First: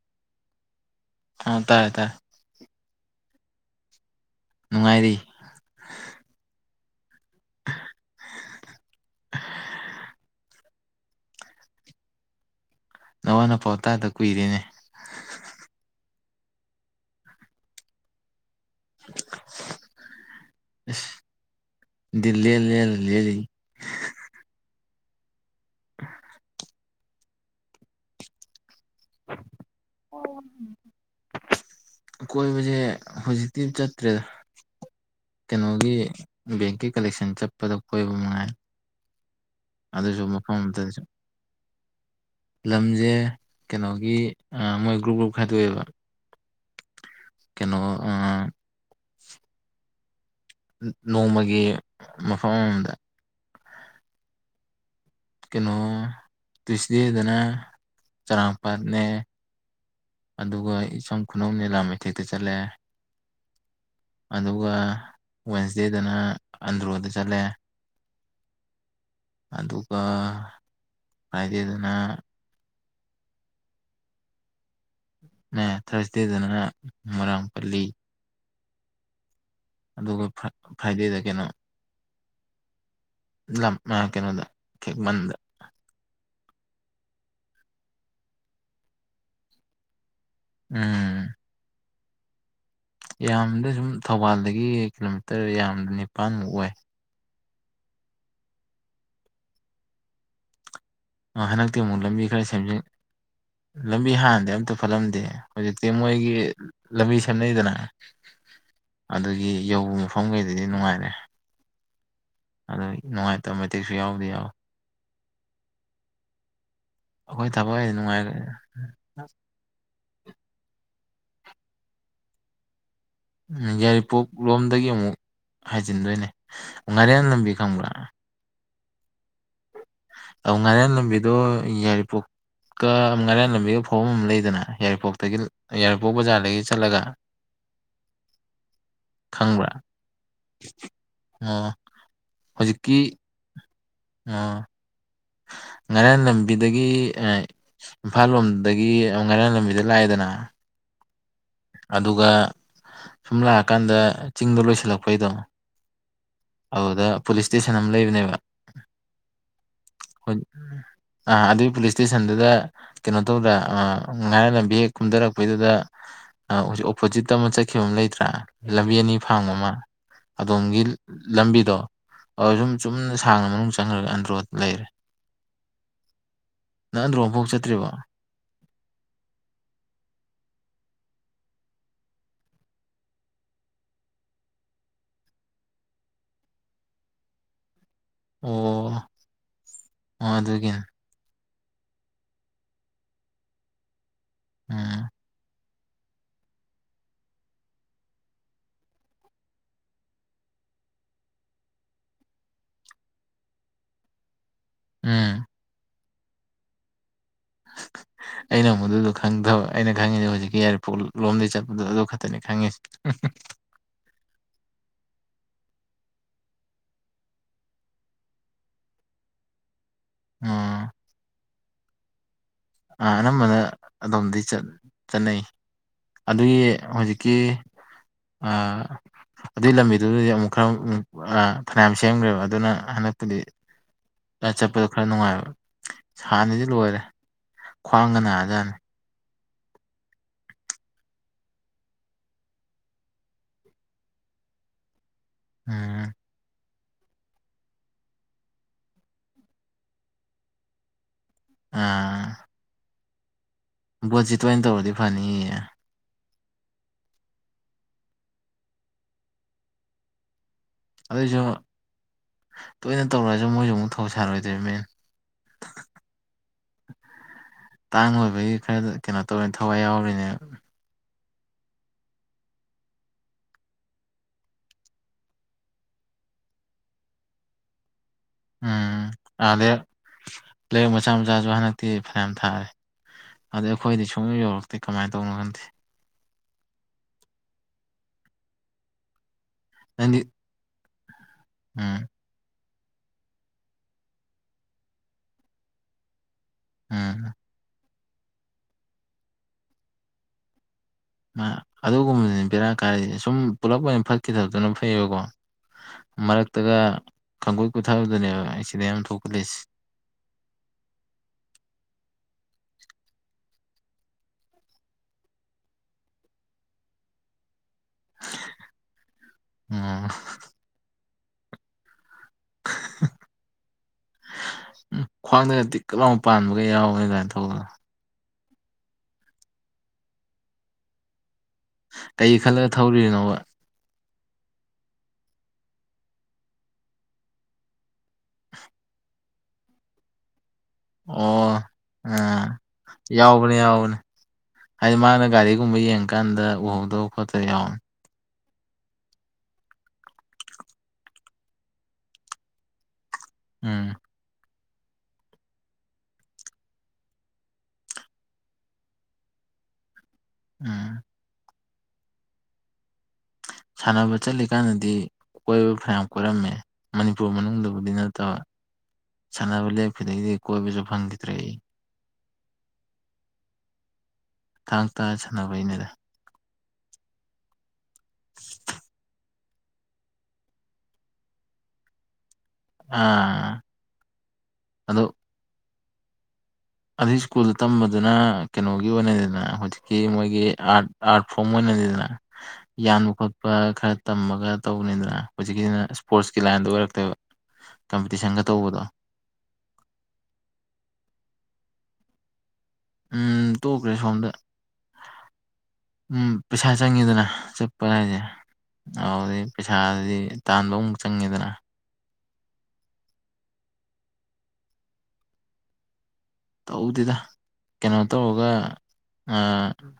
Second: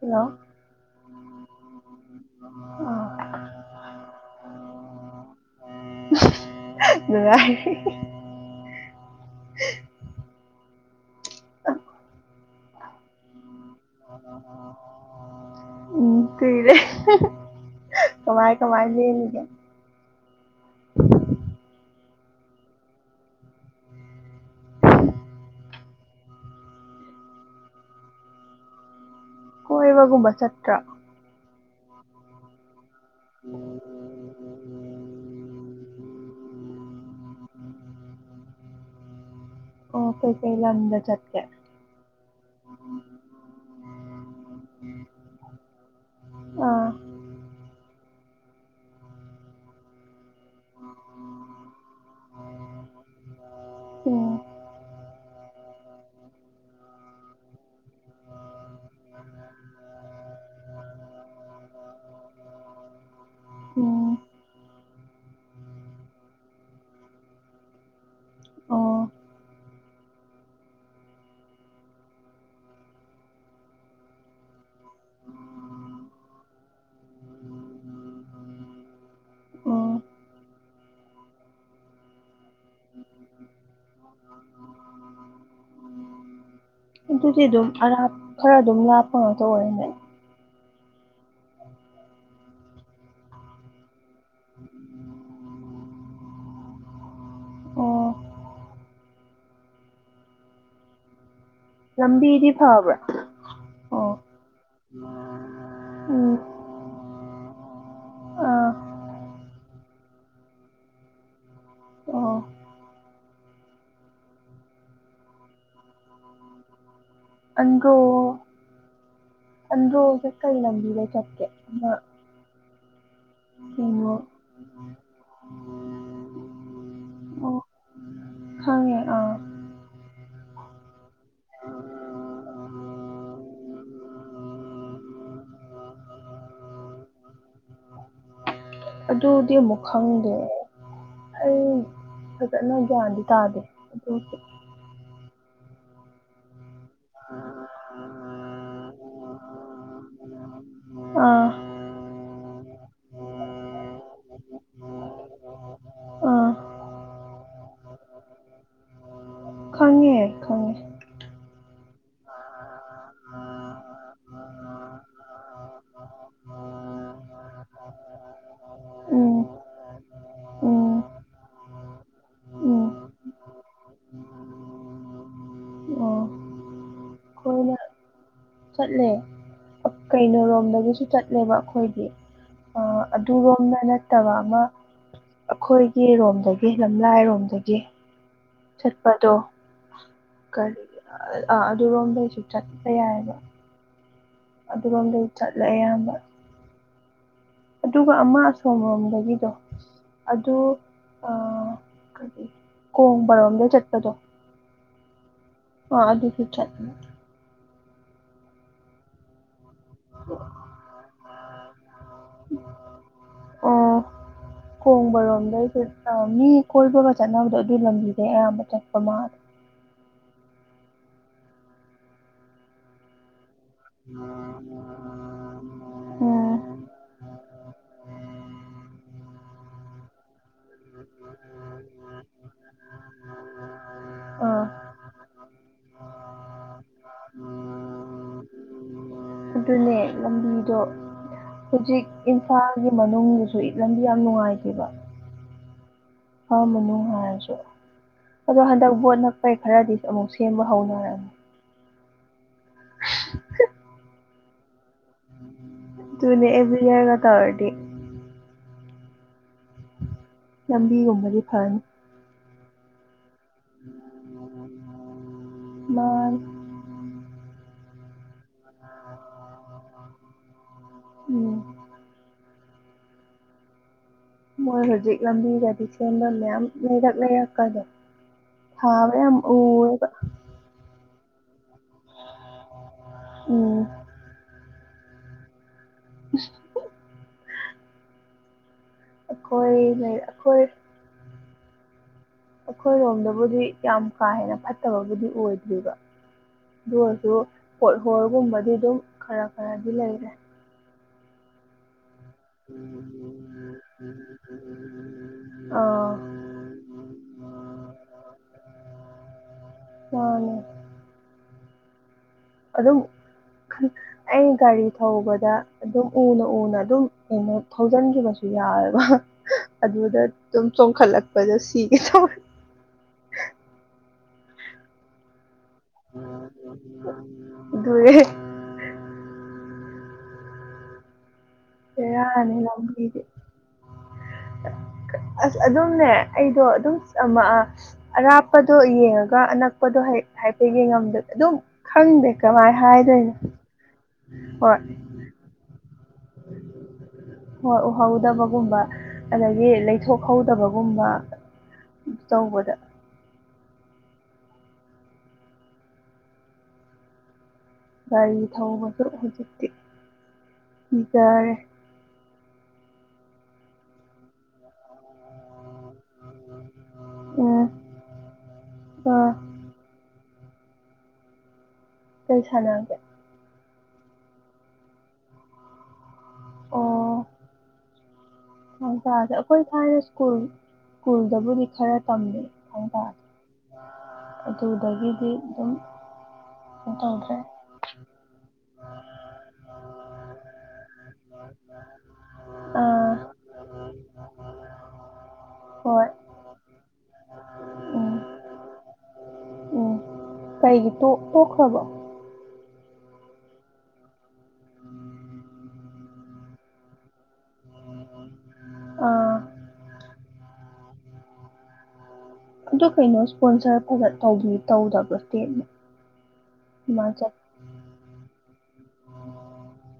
Hello ꯑ ꯇꯥꯏ ꯇꯥꯏ ꯎ ꯅꯨꯡꯉꯥꯏꯔꯤ [inaudible] ꯅꯋꯥ ꯅ ꯄꯥꯎ ꯇꯗ ꯀꯨꯏꯔꯦꯅꯦ ꯎꯝ ꯀꯨꯏꯔꯦ ꯀꯃꯥꯏ ꯥꯏ ꯂꯩꯒ ꯗꯤꯜꯂꯤ ꯂꯩ ꯂꯩ ꯂꯩ ꯂꯩ [inaudible] ꯀꯣꯏꯕꯒꯨꯝꯕ ꯆꯠꯇ꯭ꯔ ꯀꯣꯏꯕꯁꯦ ꯍꯧꯖꯤꯛꯇꯤ ꯆꯠꯇ꯭ꯔꯦꯗ ꯀꯩꯅꯣꯒꯤ ꯕꯦꯡꯀꯤ ꯀꯂꯦꯛꯁꯟ ꯆꯠꯄꯗ ꯀꯣꯏꯕ ꯅꯨꯡꯉꯥꯏ ꯑꯗ ꯑꯣ ꯁ ꯀꯩꯀꯩ ꯃꯐꯝꯠꯇ ꯂꯝꯗ ꯆꯠꯀꯦ ꯂꯝꯁꯦ ꯀꯩꯅꯣꯒꯤ ꯃꯣꯏ ꯒ꯭ꯔꯨꯞ ꯒ꯭ꯔꯨꯞ ꯈꯥꯏꯗꯣꯛꯑꯦꯕ ꯑꯥ ꯀꯩꯅꯣ ꯅꯣꯡꯃꯒꯤ ꯃꯐꯝ ꯑꯃꯗ ꯎꯝ ꯀꯩꯅꯣ ꯇ꯭ꯨꯋꯁꯗꯦꯗꯅ ꯆꯔꯥꯡꯄꯥꯠꯅꯦ ꯑꯗꯨꯒ ꯏꯆꯝ ꯈꯨꯅꯧ ꯂꯤꯂꯥ ꯃꯊꯦꯛꯇ ꯆꯠꯂꯑꯦ ꯎꯝ ꯑꯗꯨꯒ ꯋꯦꯟꯁꯗꯦꯗꯅ ꯑꯟꯗ꯭ꯔꯣꯗ ꯆꯠꯂꯦ ꯑꯣ ꯑꯗꯨꯒ ꯀꯥꯏꯗꯦꯗꯅ ꯊꯥꯔꯁꯗꯦꯗꯅ ꯃꯔꯣꯏꯥꯡ ꯄꯜꯂꯤ ꯎꯝ ꯑꯗꯨꯒ ꯐ꯭ꯔꯥꯏꯗꯦꯗ ꯀꯩꯅꯣ ꯂꯝ ꯃꯥ ꯀꯩꯅꯣꯗ ꯃꯗ ꯑꯗꯨꯗꯤ ꯑꯗꯨꯝ ꯑꯔꯥꯞ ꯈꯔ ꯑꯗꯨꯝ ꯂꯥꯞꯄ ꯉꯥꯛꯇ ꯑꯣꯏꯔꯦꯅꯦ ꯎꯝ ꯌꯥꯝꯌꯥꯝꯕꯗ ꯁꯨꯝ ꯊꯧꯕꯥꯜꯗꯒꯤ ꯀꯤꯂꯣꯃꯤꯇꯔ ꯌꯥꯝꯌꯥꯝꯕꯗ ꯅꯤꯄꯥꯥꯟꯃꯨꯛ ꯑꯣꯏ ꯑꯣ ꯍꯟꯗꯛꯇꯤ ꯑꯃꯨꯛ ꯂꯝꯕꯤ ꯈꯔ ꯂꯝꯕꯤꯗꯤ ꯁꯦꯝꯖꯤꯟ ꯐꯕ꯭ꯔꯥ ꯂꯝꯕꯤ ꯑꯣ ꯍꯥꯟꯅꯗꯤ ꯑꯝꯇ ꯐꯠꯂꯝꯗꯦ ꯍꯧꯖꯤꯛꯇꯤ ꯃꯣꯏꯒꯤ ꯎꯝ ꯂꯝꯕꯤ ꯁꯦꯝꯅꯩꯗꯅ ꯑꯥ ꯑꯗꯨꯒꯤ ꯌꯧꯕ ꯃꯐꯝꯈꯩꯗꯗꯤ ꯅꯨꯡꯉꯥꯏꯔꯦ ꯑꯣ ꯑꯗꯨ ꯅꯨꯡꯉꯥꯏ ꯇ ꯃꯇꯤꯦꯛꯁꯨ ꯌꯥꯎꯗꯤ ꯌꯥꯎ ꯑꯩꯈꯣꯏ ꯊꯕꯛ ꯍꯥꯏꯗꯤ ꯑꯟꯗꯔꯣ ꯅꯨꯡꯉꯥꯏꯔꯦ ꯑꯟꯗꯔꯣꯗ ꯀꯩ ꯂꯪꯕꯤ ꯂꯩꯩ ꯆꯦ ꯑ ꯌꯥꯏꯔꯤꯄꯣꯛ ꯂꯣꯝꯗꯒꯤ ꯑꯃꯨꯛ ꯍꯥꯏꯖꯤꯟꯗꯣꯏꯅꯦ ꯎ ꯉꯥꯏꯔꯦꯅ ꯂꯝꯕꯤ ꯈꯪꯕ꯭ꯔꯥ ꯍꯉꯦ ꯑꯥ ꯑ ꯉꯔꯦꯟ ꯂꯝꯕꯤꯗꯣ ꯌꯥꯏꯔꯤꯄꯣꯛꯀ ꯉꯔꯦꯟ ꯂꯝꯕꯤꯒꯤ ꯐꯧꯕ ꯑꯃ ꯂꯩꯗꯅ ꯌꯥꯏꯔꯤꯄꯣꯛꯇꯒꯤ ꯌꯥꯏꯔꯤꯄꯣꯛ ꯕꯖꯥꯔꯗꯒꯤ ꯆꯠꯂꯒ ꯑꯗꯨꯗꯤ ꯈꯪꯕ꯭ꯔꯥ ꯑꯃꯨꯛ ꯈꯪꯗꯦ ꯑꯣ ꯑꯩ ꯐꯖꯅ ꯍꯧꯖꯤꯛꯀꯤ ꯒ꯭ꯌꯥꯟꯗꯤ ꯇꯥꯗꯦ ꯑ ꯑꯣꯀꯦ ꯉꯔꯥꯡ ꯂꯝꯕꯤꯗꯒꯤ ꯏꯝꯐꯥꯜ ꯂꯣꯝꯗꯒꯤ ꯉꯔꯥꯡ ꯂꯝꯕꯤꯗ ꯂ ꯍꯥꯏꯗꯅ ꯑꯥ ꯑꯗꯨꯒ ꯁꯨꯝ ꯂꯥꯛꯑꯀꯥꯟꯗ ꯆꯤꯡꯗ ꯂꯣꯏꯁꯤꯜꯂꯛꯄꯩꯗ ꯑꯥ ꯑꯗꯨꯗ ꯄꯨꯂꯤꯁ ꯏꯁꯇꯦꯁꯟ ꯑꯃ ꯂꯩꯕꯅꯦꯕ ꯈꯪꯉꯦ ꯈꯪꯉꯦ ꯑ ꯑꯗꯨꯗꯤ ꯄꯨꯂꯤꯁ ꯏꯁꯇꯦꯁꯟꯗꯨꯗ ꯀꯩꯅꯣ ꯇꯧꯗ꯭꯭ꯔꯥ ꯑ ꯉꯥꯏꯔꯅ ꯚꯦꯛ ꯀꯨꯝꯊꯔꯛꯄꯩꯗꯨꯗ ꯑ ꯍꯧꯖꯤꯛ ꯑꯣꯄꯣꯖꯤꯠꯇ ꯑꯃ ꯆꯠꯈꯤꯕ ꯑꯃ ꯂꯩꯇ꯭ꯔꯥ ꯂꯝꯕꯤ ꯑꯅꯤ ꯎꯝ ꯐꯥꯡꯕ ꯑꯃ꯫ ꯑꯗꯣꯝꯒꯤ ꯎꯝ ꯂꯝꯕꯤꯗꯣ ꯑꫭ ꯁꯨꯝ ꯎꯝ ꯆꯨꯝꯅ ꯁꯥꯡꯅ ꯃꯅꯨꯡ ꯆꯪꯔꯒ ꯑꯟꯗ꯭ꯔꯣ ꯂꯩꯔꯦ꯫ [unintelligible] ꯅꯪ ꯑꯟꯗ꯭ꯔꫭ ꯐꯥꯎ ꯑꯩꯈꯣꯏꯅ ꯆꯠꯇ꯭ꯔꯤꯕꫭ꯫ ꯆꯠꯂꯦ ꯀꯩꯅꫭꯔꯣꯝꯗꯒꯤꯁꯨ ꯆꯠꯂꯦꯕ ꯑꯈꯣꯏꯗꯤ꯫ ꯑ ꯑꯗꯨꯔꯣꯝꯗ ꯅꯠꯇꯕ ꯑꯃ ꯑꯩꯈꯣꯏꯒꯤꯔꯣꯝꯗꯒꯤ ꯂꯝꯂꯥꯏꯔꯣꯝꯗꯒꯤ꯫ ꯑꯣ ꯆꯠꯄꯗꯣ ꯑꯣ ꯀ ꯑꯗꯨꯒꯤꯅꯤ ꯑ ꯑꯥ ꯑꯗꯨ ꯔꯣꯝꯝꯗꯩꯁꯨ ꯆꯠꯄ ꯌꯥꯏꯑꯦꯕ꯫ ꯎꯝ ꯑꯗꯨꯔꯣꯝꯗꯩ ꯆꯠꯂꯦ ꯑꯌꯥꯝꯕ꯫ ꯑꯗꯨꯒ ꯑꯃ ꯑꯁꯣꯝ ꯔꯣꯝꯗꯒꯤꯗꯣ꯫ ꯑꯗꯨ ꯑ ꯀꯣꯡꯕꯔꯣꯝꯗꯩ ꯆꯠꯄꯗꯣ꯫ ꯎꯝ ꯑꯣ ꯑꯗꯨꯗꯨ ꯆꯠ ꯑꯩꯅ ꯃꯗꯨꯗꯣ ꯈꯪꯗꯕ꯫ ꯑꯩꯅ ꯈꯪꯉꯤꯁꯦ ꯍꯧꯖꯤꯛꯀꯤ ꯏꯌꯦꯔꯄꯣꯔꯠ ꯂꯣꯝꯗꯩ ꯆꯠꯄꯗꫭ ꯑꯗꯨ ꯈꯛꯇꯅꯤ ꯈꯪꯉꯤꯁꯤ꯫ ꯀꯣꯡꯕꯔꯣ꯫ ꯑ ꯃꯤ ꯀꯣꯏꯕꯒ ꯆꯠꯅꯕꯗꯣ ꯑꯗꯨ ꯂꯝꯕꯤꯗ ꯑꯌꯥꯝꯕ ꯆꯠꯄ ꯃꯥꯜꯂꯦ꯫ ꯑꯥ ꯑꯥ ꯅꯝꯕꯅ ꯑꯗꯣꯝꯗꯩ ꯆꯠꯅꯩ ꯑꯗꯨꯒꯤ ꯎꯝ ꯍꯧꯖꯤꯛꯀꯤ ꯑꯥ ꯑꯗꯨꯏ ꯂꯝꯕꯤꯗꯨꯗꯤ ꯌꯥꯝ ꯈꯔꯥꯎ ꯑ ꯐꯅꯌꯥꯝ ꯁꯦꯝꯈ꯭ꯔꯦꯕ ꯑꯗꯨꯅ ꯍꯟꯗꯛꯄꯨꯗꯤ ꯑꯥ ꯆꯠꯄꯗꯣ ꯈꯔ ꯅꯨꯡꯉꯥꯏꯔꯝ ꯍꯥꯟꯅꯗꯤ ꯂꯣꯏꯔꯦ ꯈ꯭ꯋꯥꯡꯒ ꯅꯥꯖꯅꯤ꯫ ꯑꯗꯨꯅꯦ ꯂꯝꯕꯤꯗꯣ ꯍꯧꯖꯤꯛ ꯏꯝꯐꯥꯜꯒꯤ ꯃꯅꯨꯡꯗꯨꯁꯨ ꯏꯠ ꯂꯝꯕꯤ ꯌꯥꯝ ꯅꯨꯡꯉꯥꯏꯇꯦꯕ꯫ ꯎꯝ ꯏꯝꯐꯥꯜ ꯃꯅꯨꯡ ꯍꯥꯏꯔꯁꯨ ꯑꯗꯣ ꯍꯟꯗꯛ ꯕꯣꯠ ꯅꯞꯄꯩ ꯈꯔꯗꯤ ꯑꯃꯨꯛ ꯁꯦꯝꯕ ꯍꯧꯅꯔꯅꯤ꯫ ꯑꯥ ꯕꯣꯠꯖꯤ ꯇꯣꯏꯅꯤ ꯇꯧꯗꯤ ꯐꯅꯤ꯫ ꯇꯨꯅꯦ ꯑꯦꯕ꯭ꯔꯤ ꯏꯌꯥꯔꯒ ꯇꯧꯔꯗꯤ꯫ ꯂꯝꯕꯤꯒꯨꯝꯕꯗꯤ ꯑꯗꯨꯏꯁꯨ ꯐꯅꯤ꯫ ꯇꯣꯏꯅ ꯇꯧꯔꯛꯑꯁꯨ ꯃꯣꯏꯁꯨ ꯑꯃꯨꯛ ꯊꯧ ꯁꯥꯔꯣꯏꯗꯣꯏ ꯃꯦꯟ꯫ ꯃꯥꯅꯤ ꯇꯥꯡ ꯂꯣꯏꯕꯒꯤ ꯈꯔꯗ ꯀꯩꯅꯣ ꯇꯧꯔꯤꯅꯦ ꯊꯋꯥꯏ ꯌꯥꯎꯔꯤꯅꯦ꯫ ꯎꯝ ꯃꯣꯏ ꯍꯧꯖꯤꯛ ꯂꯝꯕꯤꯒꯗꯤ ꯁꯦꯝꯕ ꯃꯌꯥꯝ ꯂꯩꯔꯛ ꯂꯩꯔꯛꯀꯗꯣ ꯎꯝ ꯍꯥꯕ ꯌꯥꯝ ꯑꯥ ꯂꯩꯔꯛ ꯎꯋꯦꯕ꯫ ꯂꯩꯔꯛ ꯃꯆꯥ ꯃꯆꯥꯁꯨ ꯍꯟꯗꯛꯇꯤ ꯐꯅꯌꯥꯝ ꯊꯥꯔꯦ ꯑꯗꯩ ꯎꯝ ꯑꯈꯣꯏꯗꯤ ꯁꯨꯡ ꯌꯧ ꯌꯧꯔꯛ ꯇꯦ ꯀꯃꯥꯏꯅ ꯇꯧꯅꫭ ꯈꯪꯗꯦ꯫ [unintelligible] ꯑꯩꯈꯣꯏ ꯂꯩ ꯅꯪꯗꯤ ꯑꯩꯈꯣꯏ ꯎꯝ ꯑꯩꯈꯣꯏꯔꯣꯝꯗꯕꯨꯗꯤ ꯌꯥꯝ ꯀꯥ ꯍꯦꯟꯅ ꯐꯠꯇꯕꯕꯨꯗꯤ ꯑꯣꯏꯗ꯭ꯔꯤꯕ꯫ ꯎꯝ ꯑꯗꯨꯑꫭꯏꯔꯁꯨ ꯍꯣꯠ ꯍꯣꯒꯨꯝꯕꯗꯤ ꯑꯗꯨꯝ ꯈꯔ ꯈꯔꯗꯤ ꯂꯩꯔꯦ꯫ ꯑ ꯑꯗꯨꯒꯨꯝꯕꯗꯨꯅꯤ ꯕꯦꯔꯥ ꯀꯥꯏꯔꯗꯤ ꯁꯨꯝ ꯄꯨꯂꯞ ꯑꯣꯏꯅ ꯐꯠꯈꯤꯗꯕꯗꯨꯅ ꯐꯩꯌꯦꯕꯀꯣ꯫ ꯑꯥ ꯃꯔꯛꯇꯒ ꯈꯪꯒꯣꯏ ꯀꯨꯊꯕꯗꯅꯦꯕ ꯑꯦꯛꯁꯤꯗꯦꯟ ꯌꯥꯃ ꯊꯣꯛꯍꯜꯂꯤꯁꯦ꯫ [unintelligible] ꯑꯗꯨ ꯑꯗꯨꯝ ꯑꯩ ꯒꯥꯔꯤ ꯊꯧꯕꯗ ꯑꯗꯨꯝ ꯎꯅ ꯎꯅ ꯑꯗꯨꯝ ꯀꯩꯅꯣ ꯊꯧꯖꯤꯟꯈꯤꯕꯁꯨ ꯌꯥꯑꯦꯕ ꯎꯝ ꯑꯗꯨꯗ ꯑꯗꯨꯝ ꯆꯣꯡꯈꯠꯂꯛꯄꯗ ꯁꯤꯒ ꯇ ꯎ ꯈꯅꯗꯤ ꯀꯂꯥꯎ ꯄꯥꯟꯕꯒ ꯌꯥꯎꯅꯤ ꯑꯗꯨꯃꯥꯏꯅ ꯇꯧꯕꯗꯣ ꯑꯗꯨꯅꯦ ꯍ ꯀꯩ ꯌꯥꯅꯤ ꯈꯜꯂꯒ ꯂꯕꯤꯗꯤ ꯊꯧꯔꯤꯅꯣꯕ ꯑꯁ ꯑꯗꯨꯝꯅꯦ ꯑꯩꯗꯣ ꯑꯗꯨꯝ ꯑꯔꯥꯞꯄꯗꯣ ꯌꯦꯡꯉꯒ ꯑꯅꯛꯄꯗꯣ ꯍꯥꯏꯐꯦꯒꯦ ꯉꯝꯗ ꯑꯣ ꯑꯗꯨꯝ ꯈꯪꯗꯦ ꯑꯥ ꯀꯃꯥꯏꯅ ꯍꯥꯏꯗꯣꯏꯅꯣ ꯌꯥꯎꯕꯅꯦ ꯌꯥꯎꯕꯅꯦ ꯍꯣꯏ ꯍꯥꯏꯗꯤ ꯃꯥꯅ ꯒꯥꯔꯤꯒꯨꯝꯕ ꯌꯦꯡꯀꯥꯟꯗ ꯎꯍꯧꯗꯕ ꯈꯣꯠꯇꯕ ꯌꯥꯎꯅꯤ ꯨꯝꯕ ꯑꯗꯒꯤ ꯂꯩꯊꯣꯛꯍꯧꯗꯕꯒꯨꯝꯕ ꯇꯧꯕꯗ ꯎꯝ ꯒꯥꯔꯤ ꯊꯧꯕꯁꯨ ꯍꯧꯖꯤꯛꯇꯤ ꯎꯝ ꯏꯇꯥꯔꯦ ꯁꯥꯟꯅꯕ ꯆꯠꯂꯤꯀꯥꯟꯗꯗꯤ ꯀꯣꯏꯕ ꯈꯔ ꯌꯥꯝ ꯀꯣꯏꯔꯝꯃꯦ ꯃꯅꯤꯄꯨꯔ ꯎꯝ ꯃꯅꯨꯡꯗꯕꯨꯗꯤ ꯅꯠꯇꯕ ꯑꯥ ꯁꯥꯟꯅꯕ ꯂꯦꯞꯄꯗꯒꯤꯗꯤ ꯀꯣꯏꯕꯁꯨ ꯐꯪꯈꯤꯗ꯭ꯔꯦ ꯀꯔꯤ ꯆꯅꯒꯦ ꯊꯥꯡ ꯇꯥ ꯁꯥꯟꯅꯕꯩꯩꯅꯗ ꯍ ꯁꯥꯁꯦ ꯑꯩꯈꯣꯏ ꯊꯅ ꯁ꯭ꯀꯨꯜ ꯁ꯭ꯀꯨꯜꯗꯕꯨꯗꯤ ꯈꯔ ꯇꯝꯃꯦ ꯍꯥꯏꯇꯥꯦ ꯑꯥ ꯑꯗꯨꯗꯒꯤꯗꯤ ꯑꯗꯨꯝ ꯀꯩꯅꯣ ꯑꯗꯨ ꯇꯧꯗ꯭ꯔꯦ ꯁ꯭ꯀꯨꯜꯗ ꯇꯝꯕꯗꯨꯅ ꯀꯩꯅꯣꯒꯤ ꯑꯣꯏꯅꯗꯅ ꯍꯧꯖꯤꯛꯀꯤ ꯃꯣꯏꯒꯤ ꯑꯥꯔꯠ ꯑꯥꯔꯠ ꯐꯣꯔꯝ ꯑꯣꯏꯅꯅꯤꯗꯅ ꯌꯥꯟꯕ ꯑꯥ ꯈꯣꯠꯄ ꯈꯔ ꯇꯝꯃꯒ ꯇꯧꯕꯅꯤꯗꯅ ꯍꯧꯖꯤꯛꯀꯤꯁꯤꯅ ꯍꯣꯏ ꯏꯁꯄꯣꯔꯠꯁꯀꯤ ꯂꯥꯏꯟꯗ ꯑꯣꯏꯔꯛꯇꯣꯏꯕ ꯎꯝ ꯀꯝꯄꯤꯇꯤꯁꯟꯒ ꯇꯧꯕꯗꯣ ꯀꯩ ꯇ ꯎꯝ ꯇꯣꯛꯈ꯭ꯔꯦ ꯁꯣꯟꯗ ꯎꯝ ꯄꯩꯁꯥ ꯆꯪꯉꯤꯗꯅ ꯆꯠꯄ ꯍꯥꯏꯁꯦ ꯑꯥ ꯑꯗꯨꯗꯤ ꯄꯩꯁꯥꯗꯤ ꯇꯥꯟꯕ ꯑꯃꯨꯛ ꯆꯪꯉꯦꯗꯅ ꯑꯗꯨ ꯀꯩꯅꯣ ꯏꯁꯄꯣꯟꯁꯔ ꯐꯖ ꯇꯧꯗꯕ꯭ꯔ ꯇꯦꯅꯦ ꯇꯧꯗꯦꯗ ꯀꯩꯅꯣ ꯇꯧꯔꯒ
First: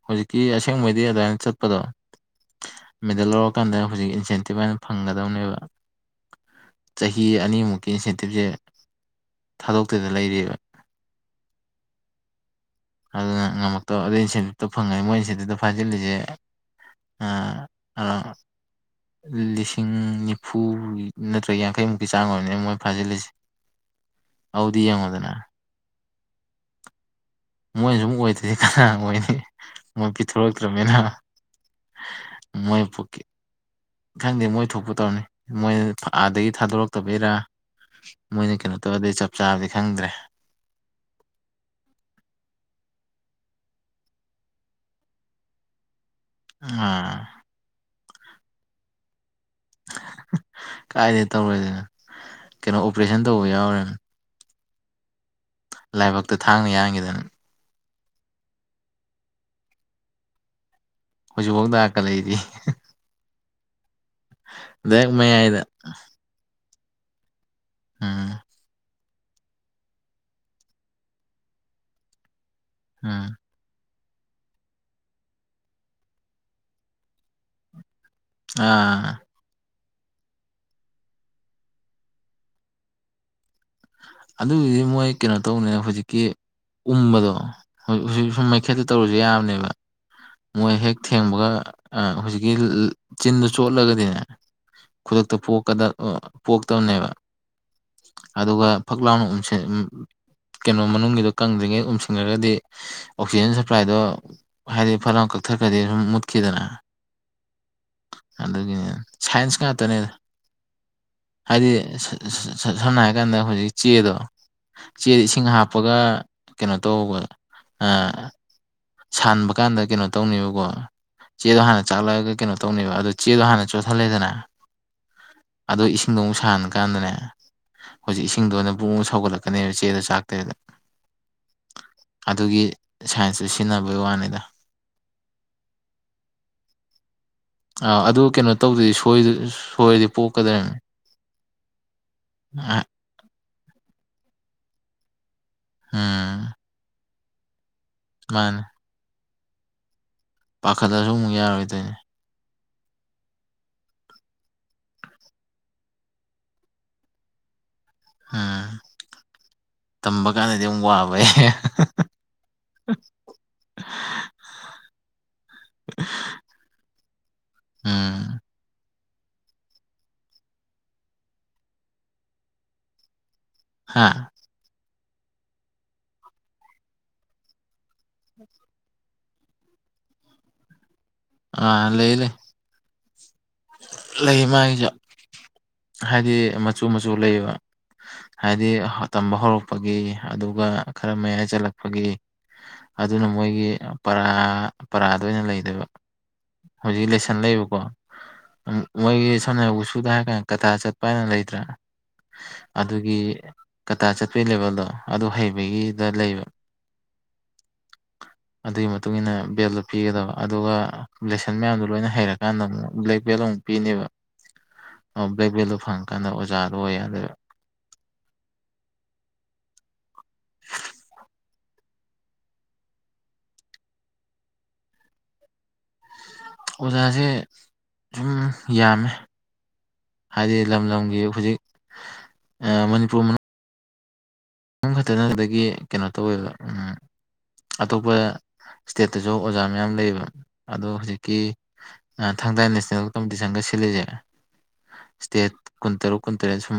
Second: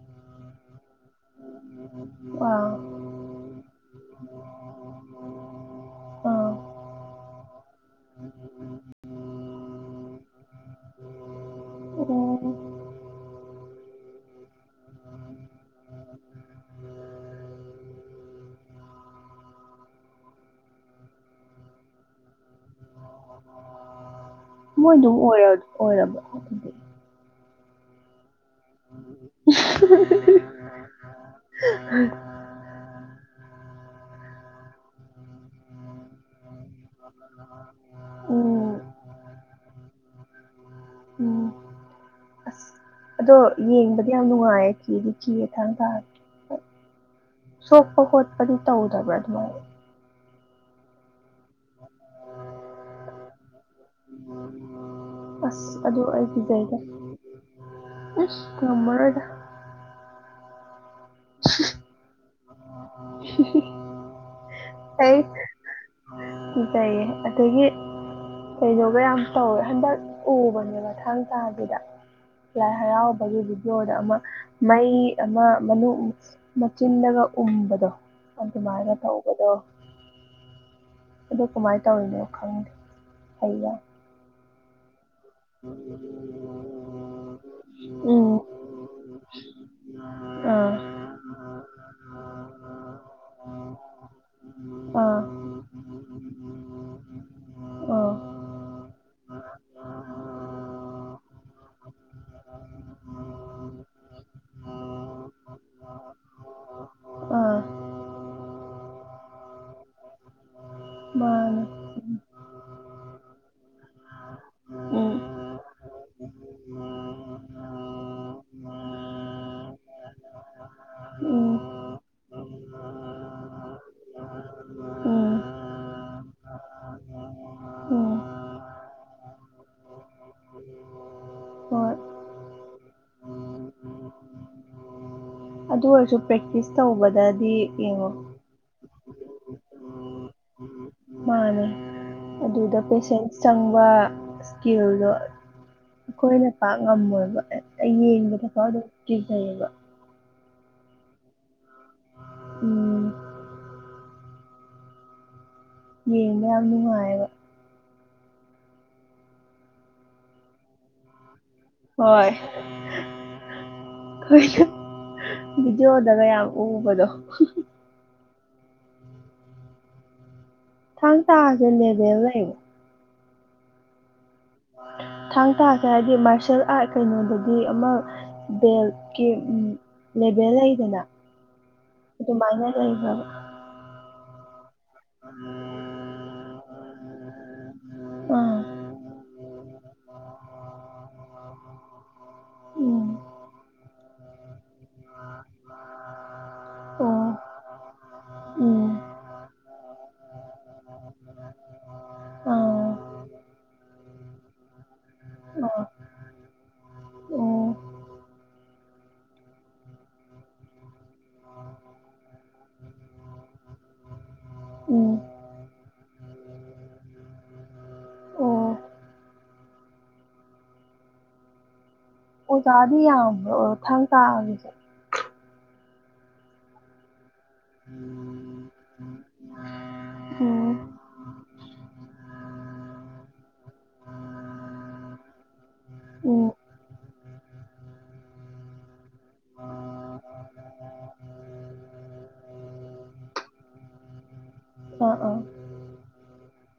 ꯍꯧꯖꯤꯛꯀꯤ ꯑꯁꯦꯡꯕꯩꯗꯤ ꯑꯗꯨꯃꯏꯅ ꯆꯠꯄꯗꯣ ꯑꯥ ꯃꯦꯗꯜ ꯂꯧꯔꯀꯥꯟꯗ ꯍꯧꯖꯤꯛ ꯏꯟꯁꯦꯟꯇꯤꯞ ꯍꯥꯏꯅ ꯐꯪꯒꯗꯕꯅꯦꯕ ꯑꯥ ꯆꯍꯤ ꯑꯅꯤꯃꯨꯛꯀꯤ ꯏꯟꯁꯦꯟꯇꯤꯞꯁꯦ ꯊꯥꯗꯣꯛ ꯗ ꯂꯩꯔꯤꯕ ꯑꯣ ꯑꯗꯨꯅ ꯉꯝ ꯑꯣ ꯑꯗꯨꯗ ꯏꯟꯁꯦꯟꯇꯞꯇꯣ ꯐꯪꯉꯦ ꯃꯣꯏ ꯏꯟꯁꯦꯟꯇꯤꯞꯇ ꯐꯥꯖꯤꯜꯂꯤꯁꯦꯣ ꯂꯤꯁꯤꯡ ꯅꯤꯐꯨ ꯅꯠꯇ꯭ꯔꯒ ꯌꯥꯡꯈꯩꯃꯨꯛꯀꯤ ꯆꯥꯡ ꯑꯣꯏꯔꯕꯅꯤꯅ ꯃꯣꯏ ꯐꯥꯖꯤꯜꯂꯤꯁꯦ ꯎ ꯑꯗꯨꯗꯤ ꯃꯣꯏꯗꯨ ꯌꯦꯡꯉꯣꯗꯅ ꯑꯣꯏꯔ ꯑꯣꯏꯔꯕ ꯃꯣꯏꯅ ꯁꯨꯝ ꯑꯣꯏꯗꯗꯤ ꯀꯅꯥ ꯑꯣꯏꯅꯤ ꯃꯣꯏ ꯄꯤꯊꯣꯔꯛꯇ꯭ꯔꯕꯅꯤꯅ ꯃꯣꯏ ꯄ ꯈꯪꯗꯦ ꯃꯣꯏ ꯊꯣꯛꯄ ꯇꯧꯔꯅꯤ ꯃꯣꯏ ꯑꯥꯗꯒꯤ ꯊꯥꯗꯣꯔꯛꯇꯕꯩꯔꯥ ꯃꯣꯏꯅ ꯎꯝ ꯀꯩꯅꯣ ꯇꯧꯔꯗꯤ ꯆꯞ ꯆꯥꯕꯗꯤ ꯈꯪꯗ꯭ꯔꯦ ꯑ ꯌꯦꯗꯤꯅꯨꯡꯉꯌꯦ ꯀ ꯊꯀꯥꯔ ꯑꯥ ꯈ ꯈꯣꯠꯄꯗꯤ ꯇꯧꯗꯕ꯭ꯔꯥ ꯑꯗꯨꯃꯥꯏꯅ ꯀꯥꯏꯗꯩ ꯇꯧꯔꯗꯅ ꯀꯩꯅꯣ ꯑꯣꯄꯔꯦꯁꯟ ꯇꯧꯕ ꯌꯥꯎꯔꯦꯅ ꯑꯁ ꯑꯗꯨ ꯑꯩ ꯂꯥꯏꯕꯛꯇ ꯊꯥꯡꯅ ꯄꯖꯩꯗ ꯌꯥꯟꯈꯤꯗꯅ ꯏꯁ ꯃꯃꯔꯣꯗ ꯍꯧꯖꯤꯛꯐꯥꯎꯗꯥꯛꯀ ꯂꯩꯔꯤ ꯗ ꯃꯌꯥꯏꯗ ꯀꯩꯌꯦ ꯑꯗꯒꯤ ꯎꯝ ꯀꯩꯗꯧꯕ ꯌꯥꯝ ꯇꯧꯋꯦ ꯍꯟꯗꯛ ꯎꯕꯅꯦꯕ ꯊꯥꯡ ꯇꯥꯗꯨꯗ ꯌꯥꯏ ꯎꯝ ꯍꯔꯥꯎꯕꯒꯤ ꯚꯤꯗꯤꯑꯣꯗ ꯑꯃꯨꯛ ꯃꯩ ꯑꯃ ꯃꯅꯨꯡ ꯃꯆꯤꯜꯂꯒ ꯎꯕꯗꯣ ꯑꯗꯨꯃꯥꯏꯅ ꯑꯥ ꯇꯧꯕꯗꯣ ꯑꯗꯨ ꯀꯃꯥꯏꯅ ꯇꯧꯔꯤꯅꯣ ꯈꯪꯗꯦ ꯍꯩ ꯌꯥꯏ ꯑꯗꯨꯒꯤꯗꯤ ꯃꯣꯏ ꯀꯩꯅꯣ ꯇꯧꯅꯦ ꯍꯧꯖꯤꯛꯀꯤ ꯎꯕꯗꯣ ꯎꯝ ꯁꯨꯝ ꯃꯩꯈꯦꯠꯇ ꯇꯧꯔꯁꯨ ꯌꯥꯕꯅꯦꯕ ꯑꯥ ꯃꯣꯏ ꯍꯦꯛ ꯊꯦꯡꯕꯒ ꯍꯧꯖꯤꯛꯀꯤ ꯆꯤꯟꯗꯨ ꯆꯣꯠꯂꯒꯗꯤꯅꯦ ꯑꯥ ꯈꯨꯗꯛꯇ ꯄꯀ ꯄꯣꯛꯇꯕꯅꯦꯕ ꯑꯥ ꯑꯗꯨꯒ ꯐꯛꯂꯥꯎꯅꯝꯁꯦ ꯀꯩꯅꯣ ꯃꯅꯨꯡꯒꯤꯗꯣ ꯀꯪꯗ꯭ꯔꯤꯉꯩ ꯎꯝꯁꯤꯟꯈꯒꯗꯤ ꯑꯣꯛꯁꯤꯖꯦꯟ ꯁꯄ꯭ꯂꯥꯏꯗꯣ ꯍꯥꯏꯗꯤ ꯐꯅꯛ ꯄꯊꯒꯗꯤ ꯁꯨꯝ ꯃꯨꯠꯈꯤꯗꯅ ꯎ ꯑꯗꯨꯗꯒꯤ ꯁꯥꯏꯟꯁ ꯉꯥꯛꯇꯅꯦ ꯃꯥꯅꯦ ꯍꯥꯏꯗꯤ ꯁꯝꯅ ꯍꯥꯏꯔ ꯀꯥꯟꯗ ꯍꯧꯖꯤꯛ ꯆꯦꯗꯣ ꯎꯝ ꯆꯦꯗ ꯏꯁꯤꯡ ꯍꯥꯞꯄꯒ ꯀꯩꯅꯣ ꯇꯧꯕ ꯁꯥꯟꯕ ꯀꯥꯟꯗ ꯀꯩꯅꯣ ꯇꯧꯅꯦꯕꯀꯣ ꯎꯝ ꯆꯦꯗꯣ ꯍꯥꯟꯅ ꯆꯥꯛꯂꯛꯑꯒ ꯀꯩꯅꯣ ꯇꯧꯅꯦꯕ ꯑꯗꯣ ꯆꯦꯗꯣ ꯍꯥꯟꯅ ꯆꯣꯠꯊꯜꯂꯦꯗꯅ ꯎꯝ ꯑꯗꯣ ꯏꯁꯤꯡꯗꯣ ꯑꯃꯨꯛ ꯁꯥꯍꯟ ꯀꯥꯟꯗꯅꯦ ꯎꯝ ꯍꯧꯖꯤꯛ ꯏꯁꯤꯡꯗꯣꯅꯕꯨꯨꯡ ꯑꯃ ꯁꯧꯒꯠꯂꯛꯀꯅꯦꯕ ꯆꯦꯗꯣ ꯆꯥꯛꯇꯔꯤꯗ ꯍꯣꯏ ꯑꯗꯨꯒꯤ ꯁꯥꯏꯟꯁꯇꯨ ꯁꯤꯖꯤꯟꯅꯕꯩ ꯋꯥꯅꯤꯗ ꯑꯗꯨ ꯑꯣꯏꯔꯁꯨ ꯄ꯭ꯔꯦꯛꯇꯤꯁ ꯇꯧꯕꯗꯗꯤ ꯌꯦꯡꯉꯣ ꯑꯗꯨ ꯀꯩꯅꯣ ꯇꯧꯗ꯭ꯔꯗꯤ ꯁꯣꯏꯔꯗꯤ ꯄꯣꯛꯀꯗꯕꯅꯤ ꯃꯥꯅꯦ ꯑꯗꯨꯗ ꯄꯦꯁꯦꯟꯁ ꯆꯪꯕ ꯏꯁꯀꯤꯜꯗꯣ ꯎꯝ ꯑꯩꯈꯣꯏꯅ ꯄꯥꯛ ꯉꯝꯃꯣꯏꯕ ꯌꯦꯡꯕꯗ ꯐꯥꯎ ꯑꯗꯨꯝ ꯆꯤꯖꯩꯌꯦꯕ ꯄꯥꯈꯠꯠꯇꯁꯨ ꯑꯃꯨꯛ ꯌꯥꯔꯣꯏꯗꯣꯏꯅꯦ ꯎꯝ ꯌꯦꯅ ꯌꯥꯝ ꯅꯨꯡꯉꯥꯏꯕ ꯎꯝ ꯇꯝꯕ ꯀꯥꯟꯗꯗꯤ ꯑꯃꯝꯛ ꯋꯥꯕ ꯑꯩ ꯍꯣꯏ ꯣꯏ ꯚꯕꯤꯗꯤꯑꯣꯗꯒ ꯌꯥꯝ ꯎꯕꯗꯣ ꯎꯝ ꯊꯥꯡ ꯇꯥꯥꯁꯦ ꯂꯦꯕꯦꯜ ꯂꯩ ꯍꯥꯥ ꯊꯥꯡ ꯇꯥꯥꯁ ꯍꯥꯏꯗꯤ ꯃꯥꯔꯁꯌꯦꯦꯜ ꯑꯥꯔꯠ ꯀꯩꯅꯣꯗꯗꯤ ꯑꯃ ꯕꯦꯜꯀꯤ ꯂꯦꯚꯦꯜ ꯂꯩꯗꯅ ꯑꯥ ꯂꯩ ꯂꯩ ꯑꯗꯨꯃꯥꯏꯅ ꯂꯩꯈ꯭ꯔꯕ ꯂꯩ ꯃꯥꯥꯏꯒꯤꯁꯨꯦ ꯍꯥꯏꯗꯤ ꯃꯆꯨ ꯃꯆꯨ ꯂꯩꯌꯦꯕ ꯑꯥ ꯍꯥꯏꯗꯤ ꯇꯝꯕ ꯍꯧꯔꯛꯄꯒꯤ ꯑꯗꯨꯒ ꯈꯔ ꯃꯌꯥꯏ ꯆꯜꯂꯛꯄꯒꯤ ꯎꯝ ꯑꯗꯨꯅ ꯃꯣꯏꯒꯤ ꯄꯔꯥ ꯄꯔꯥꯗ ꯑꯣꯏꯅ ꯂꯩꯗꯣꯏꯕ ꯍꯧꯖꯤꯛ ꯑꯣ ꯂꯩꯁꯟ ꯂꯩꯕꯀꯣ ꯎꯝ ꯃꯣꯏꯒꯤ ꯁꯣꯝꯅ ꯋꯁꯨꯗ ꯍꯥꯏꯔ ꯀꯥꯟꯗ ꯀꯊ ꯆꯠꯄ ꯍꯥꯏꯅ ꯂꯩꯇ꯭ꯔꯥ ꯑꯥ ꯑꯗꯨꯒꯤ ꯀꯇꯥ ꯆꯠꯄꯒꯤ ꯂꯦꯕꯦꯜꯗꯣ ꯑꯗꯨ ꯑꯣ ꯍꯩꯕꯒꯤꯗ ꯂꯩꯕ [inaudible] ꯑꯗꯨꯒꯤ ꯃꯇꯨꯡ ꯏꯟꯅ ꯕꯦꯜꯗꯣ ꯄꯤꯒꯗꯕ ꯑꯗꯨꯒ ꯂꯦꯁꯟ ꯃꯌꯥꯝꯗꯨꯣ ꯂꯣꯏꯅ ꯍꯩꯔꯀꯥꯟꯗ ꯑꯃꯨꯛ ꯕ꯭ꯂꯦꯛ ꯂ ꯄꯤꯅꯦꯕ ꯎꯝ ꯑꯣ ꯕ꯭ꯂꯦꯛ ꯕꯦꯜꯗꯣ ꯐꯪꯉꯀꯥꯟꯗ ꯑꯣꯖꯥꯗ ꯑꯣꯏ ꯌꯥꯗꯦ ꯑꯣ ꯑꯣꯖꯥꯗꯤ ꯌꯥ꯭ꯔ ꯊꯪ ꯇꯥꯁꯦ ꯑꯣꯖꯥꯁꯦ ꯁꯨꯝ ꯌꯥꯝꯃꯦ ꯍꯥꯏꯗꯤ ꯎꯝ ꯂꯝ ꯂꯝꯒꯤ ꯍꯧꯖꯤꯛ ꯃꯅꯤꯄꯨꯔ ꯃꯅꯨꯡ ꯌ ꯈꯛꯇ ꯅ ꯑꯗꯨꯗꯒꯤ ꯀꯩꯅꯣ ꯎꯝ ꯇꯧꯋꯦꯕ ꯑꯇꯣꯞꯄ ꯏꯁꯇꯦꯠꯇꯁꯨ ꯑꯣꯖꯥ ꯃꯌꯥꯝ ꯂꯩꯌꯦꯕ ꯑꯗꯣ ꯍꯧꯖꯤꯛꯀꯤ ꯊꯥꯡꯗꯥꯥꯏ ꯅꯦꯁꯅꯦꯜ ꯀꯝꯄꯤꯇꯤꯁꯟꯒ ꯐꯂꯦꯖ ꯑꯥ ꯑꯥ ꯏꯁꯇꯦꯠ ꯀꯨꯟꯇꯔꯨꯛ ꯀꯨꯟꯇꯔꯦꯠ ꯁꯨꯝ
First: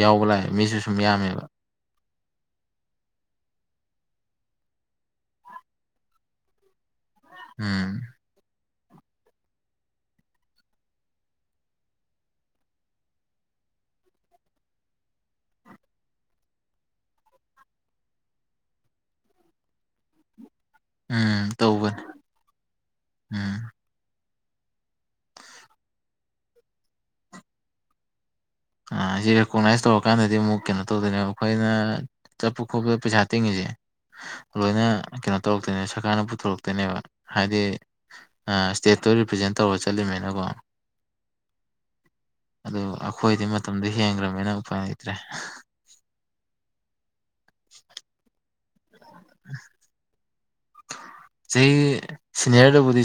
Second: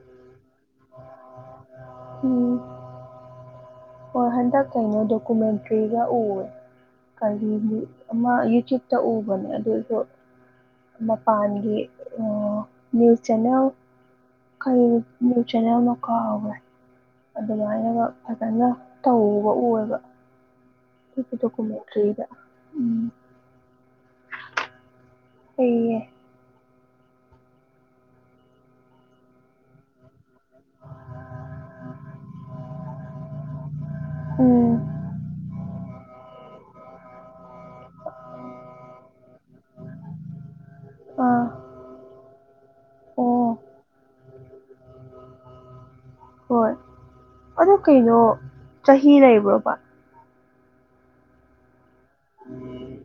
ꯌꯥꯎꯕ ꯂꯥꯛꯑꯦ ꯃꯤꯁꯨ ꯈꯨꯝꯌꯥꯝꯃꯦꯕ ꯎꯝ ꯍꯣꯏ ꯍꯟꯗꯛ ꯀꯩꯅꯣꯗꯣ ꯀꯨꯃꯦꯟꯇꯔꯤꯒ ꯎꯔꯦ ꯀꯔꯤꯒꯤ ꯎꯝ ꯑꯃꯥ ꯌꯨꯇꯨꯕ ꯇ ꯎꯕ ꯑꯗꯨꯗꯁꯨ ꯃꯄꯥꯟꯒꯤ ꯑ ꯅ꯭ꯌꯨꯁ ꯆꯦꯟꯅꯜ ꯀꯩꯒꯤ ꯅ꯭ꯌꯨꯁ ꯆꯟꯅꯦꯜꯅꯣ ꯀꯥꯎꯒꯔ꯭ꯦ ꯑꯗꯨꯃꯥꯏꯅꯒ ꯐꯖꯅ ꯇꯧꯕ ꯎꯔꯒ ꯎꯝ ꯇꯧꯕꯅꯦ ꯎꯝ [unintelligible] ꯁꯦꯌꯦ ꯁꯤ ꯔꯦꯀꯣꯛꯅꯥꯏꯁ ꯇꯧꯔꯀꯥꯟꯗꯗꯤ ꯑꯃꯨꯛ ꯀꯩꯅꯣ ꯇꯧꯗꯣꯏꯅꯦꯕ ꯑꯩꯈꯣꯏꯅ ꯆꯠꯄ ꯈꯣꯠꯄꯗ ꯄꯩꯁꯥ ꯇꯤꯡꯉꯤꯁꯦ ꯎꯝ ꯂꯣꯏꯅ ꯀꯩꯅꯣ ꯇꯧꯔꯛꯇꯧ ꯁꯔꯀꯥꯔꯅ ꯄꯨꯊꯣꯔꯛꯇꯣꯏꯅꯦꯕ ꯍꯥꯏꯗꯤ ꯏꯁꯇꯦꯠꯇꯣ ꯔꯤꯄ꯭ꯔꯖꯦꯟ ꯇꯧꯔ ꯆꯠꯂꯤꯅꯤꯅꯀꯣ ꯑꯥ ꯑꯗꯣ ꯑꯣ ꯃꯇꯝꯗꯤ ꯍꯦꯟꯡꯈ꯭ꯔꯃꯦꯅ ꯎꯄꯥꯏ ꯂꯩꯇ꯭ꯔꯦ ꯍꯣꯏ ꯑꯗꯨ ꯀꯩꯅꯣ ꯆꯍꯤ ꯂꯩꯕ꯭ꯔꯣꯕ ꯆꯍꯤ ꯁꯤꯅꯤꯌꯔꯗꯕꯨꯗꯤ